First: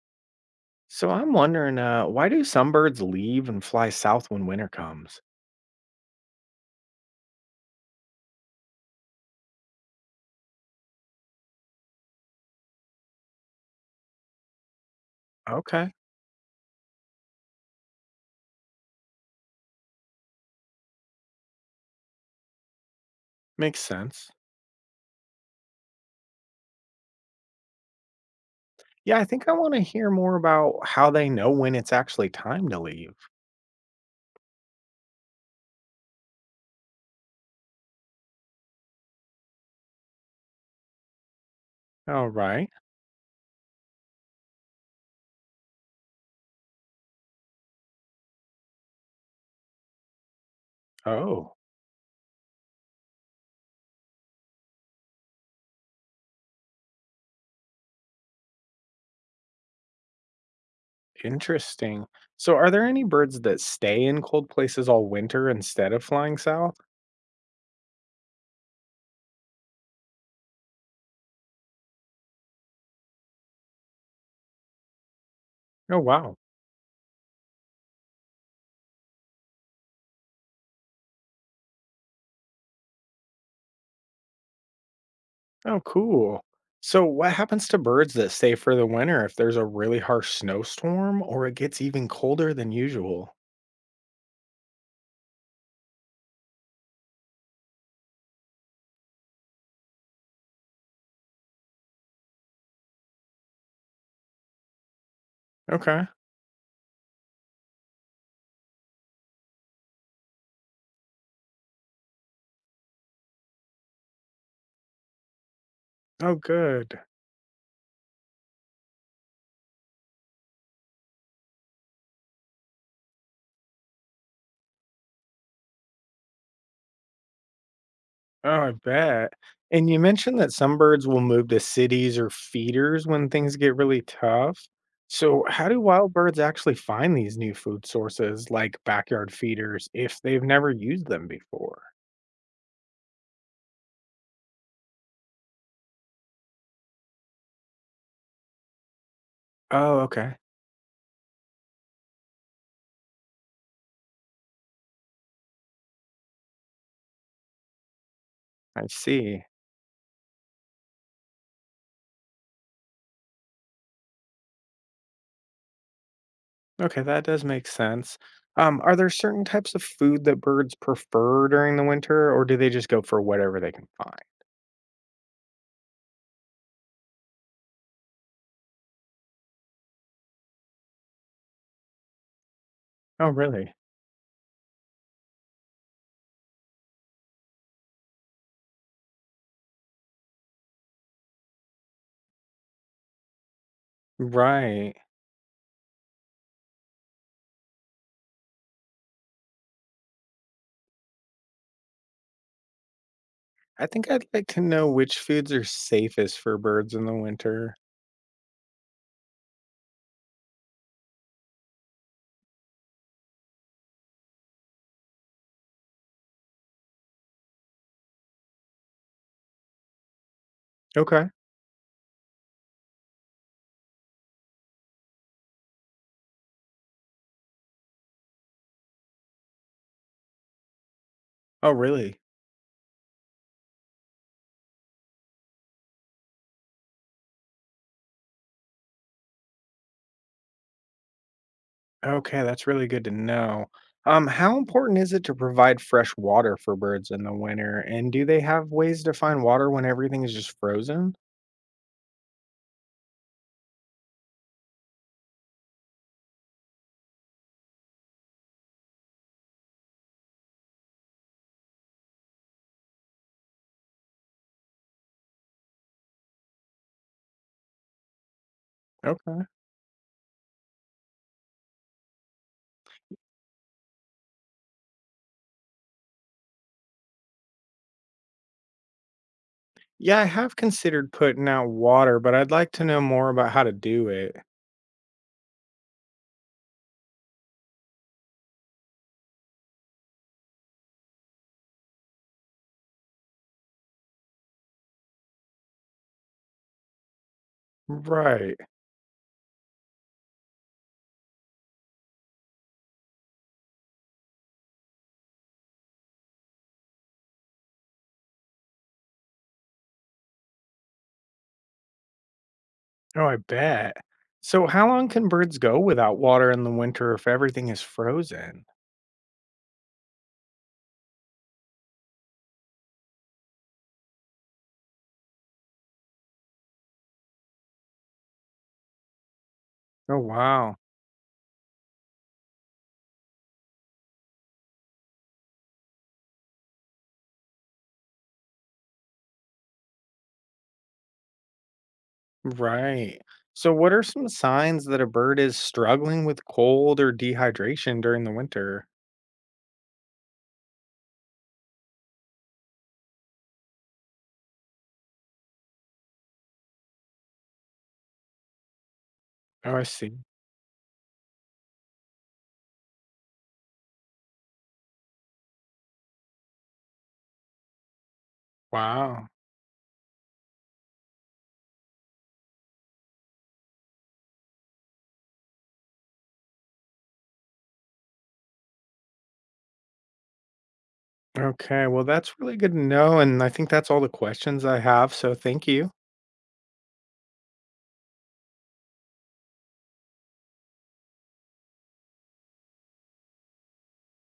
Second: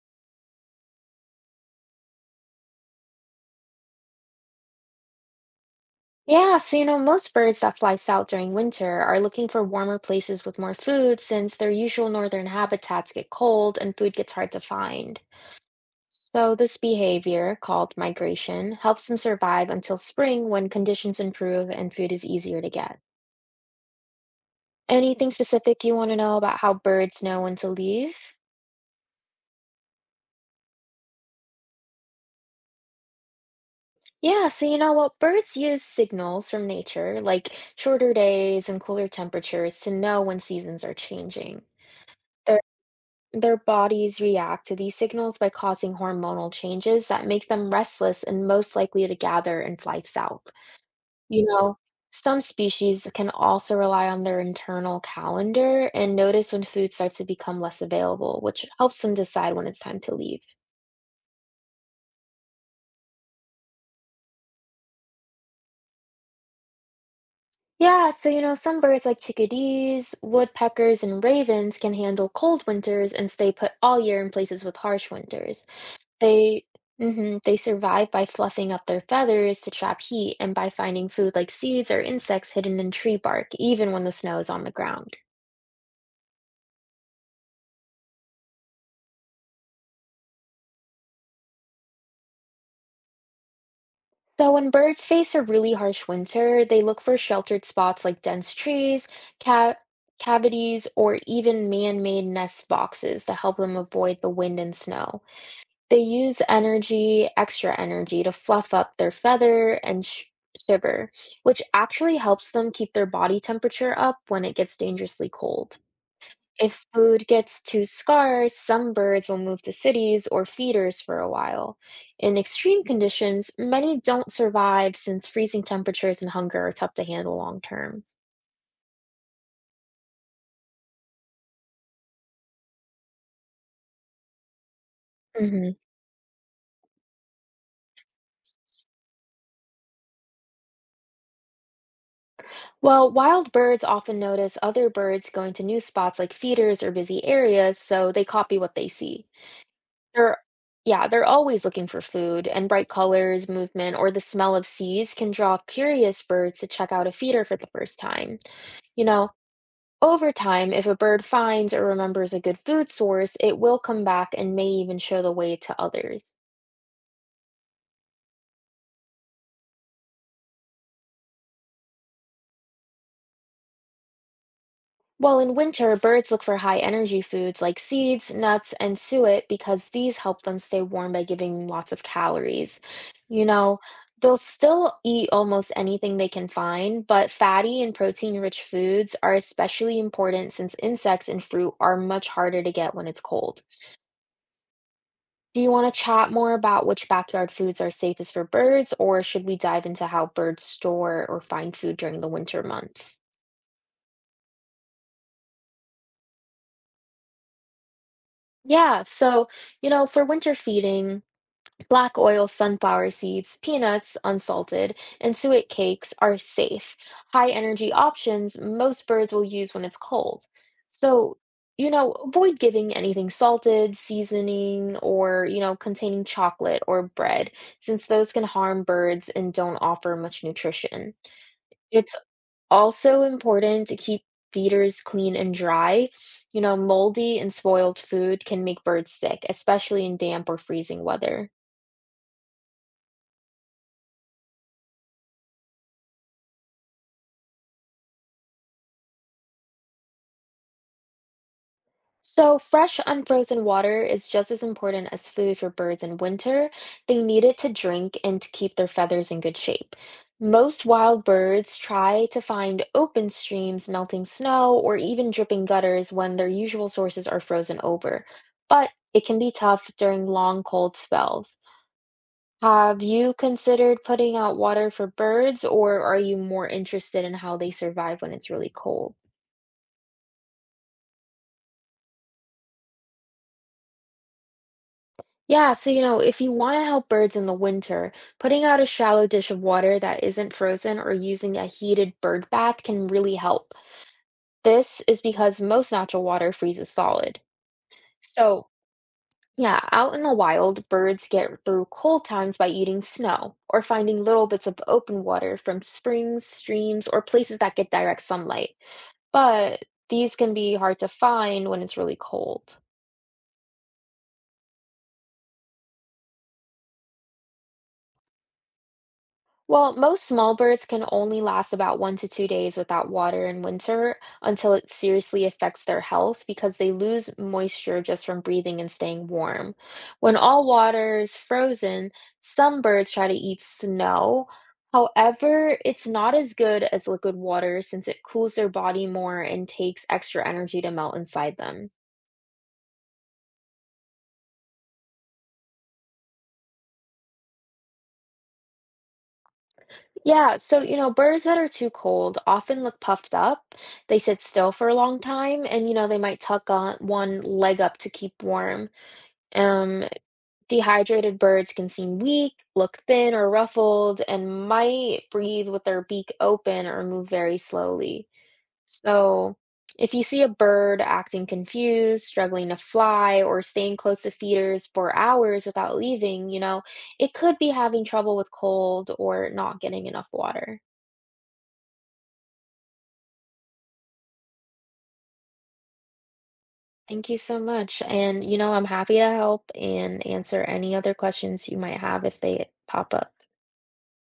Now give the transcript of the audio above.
So I'm wondering, why do some birds leave and fly south when winter comes? Yeah, so most birds that fly south during winter are looking for warmer places with more food since their usual northern habitats get cold and food gets hard to find. Okay, So, this behavior, called migration, helps them survive until spring when conditions improve and food is easier to get. makes sense. Anything specific you want to know about how birds know when to leave? Yeah, I think I want to hear more about how they know when it's actually time to leave. Yeah, so you know what? Birds use signals from nature, like shorter days and cooler temperatures, to know when seasons are changing. All right. Their bodies react to these signals by causing hormonal changes that make them restless and most likely to gather and fly south. You Oh, know, some species can also rely on their internal calendar and notice when food starts to become less available, which helps them decide when it's time to leave. interesting. So are there any birds that stay in cold places all winter instead of flying south? Yeah, so some birds like chickadees, woodpeckers, and ravens can handle cold winters and stay put all year in places with harsh winters. Oh, wow. They mhm, they survive by fluffing up their feathers to trap heat and by finding food like seeds or insects hidden in tree bark, even when the snow is on the ground. Oh, cool. So what happens to birds that stay for the winter if there's a really harsh snowstorm or it gets even colder than usual? So when birds face a really harsh winter, they look for sheltered spots like dense trees, ca- cavities, or even man-made nest boxes to help them avoid the wind and snow. They Okay. use energy, extra energy, to fluff up their feather and shiver, which actually helps them keep their body temperature up when it gets dangerously cold. Oh, If good. food gets too scarce, some birds will move to cities or feeders for a while. In extreme conditions, many don't survive since freezing temperatures and hunger are tough to handle long term. Oh, I bet. And you mentioned that some birds will move to cities or feeders when things get really tough. So, how hmm do wild birds actually find these new food sources like backyard feeders if they've never used them before? Well, wild birds often notice other birds going to new spots like feeders or busy areas, so they copy what they see. Oh, okay. They're Yeah, they're always looking for food, and bright colors, movement, or the smell of seeds can draw curious birds to check out a feeder for the first time. I You know, see. over time, if a bird finds or remembers a good food source, it will come back and may even show the way to others. Okay, that does make sense. Are there certain types of food that birds prefer during the winter, or do they just go for whatever they can find? While in winter, birds look for high energy foods like seeds, nuts, and suet because these help them stay warm by giving them lots of calories. Oh, You really? know, they'll still eat almost anything they can find, but fatty and protein-rich foods are especially important since insects and fruit are much harder to get when it's cold. Right. Do you want to chat more about which backyard foods are safest for birds, or should we dive into how birds store or find food during the winter months? I think I'd like to know which foods are safest for birds in the winter. Yeah, so, for winter feeding, Black oil sunflower seeds, peanuts, unsalted, and suet cakes are safe, high energy options most birds will use when it's cold. Okay. So, avoid giving anything salted, seasoning, or, containing chocolate or bread, since those can harm birds and don't offer much nutrition. Oh, It's really? also important to keep feeders clean and dry. Moldy and spoiled food can make birds sick, especially in damp or freezing weather. Okay, that's really good to know. How important is it to provide fresh water for birds in the winter? And do they have ways to find water when everything is just frozen? So, fresh, unfrozen water is just as important as food for birds in winter. They need it to drink and to keep their feathers in good shape. Most wild birds try to find open streams, melting snow, or even dripping gutters when their usual sources are frozen over. But it can Okay. be tough during long, cold spells. Have you considered putting out water for birds, or are you more interested in how they survive when it's really cold? Yeah, I have considered putting out water, but I'd like to know more about how to do it. Yeah, so if you want to help birds in the winter, putting out a shallow dish of water that isn't frozen or using a heated bird bath can really help. This is because most natural water freezes solid. Right. So, yeah, out in the wild, birds get through cold times by eating snow or finding little bits of open water from springs, streams, or places that get direct sunlight. But these can be hard to find when it's really cold. Oh, I bet. So, how long can birds go without water in the winter if everything is frozen? Well, most small birds can only last about 1 to 2 days without water in winter until it seriously affects their health because they lose moisture just from breathing and staying warm. Oh, When all wow. water is frozen, some birds try to eat snow. However, it's not as good as liquid water since it cools their body more and takes extra energy to melt inside them. Right. So, what are some signs that a bird is struggling with cold or dehydration during the winter? Yeah, so birds that are too cold often look puffed up. They sit still for a long time, and they might tuck on one leg up to keep warm. Oh, I Um, see. dehydrated birds can seem weak, look thin or ruffled, and might breathe with their beak open or move very slowly. Wow. So, if you see a bird acting confused, struggling to fly, or staying close to feeders for hours without leaving, it could be having trouble with cold or not getting enough water. Okay. Well, that's really good to know. And I think that's all the questions I have. So thank you. Thank you so much. And, I'm happy to help and answer any other questions you might have if they pop up.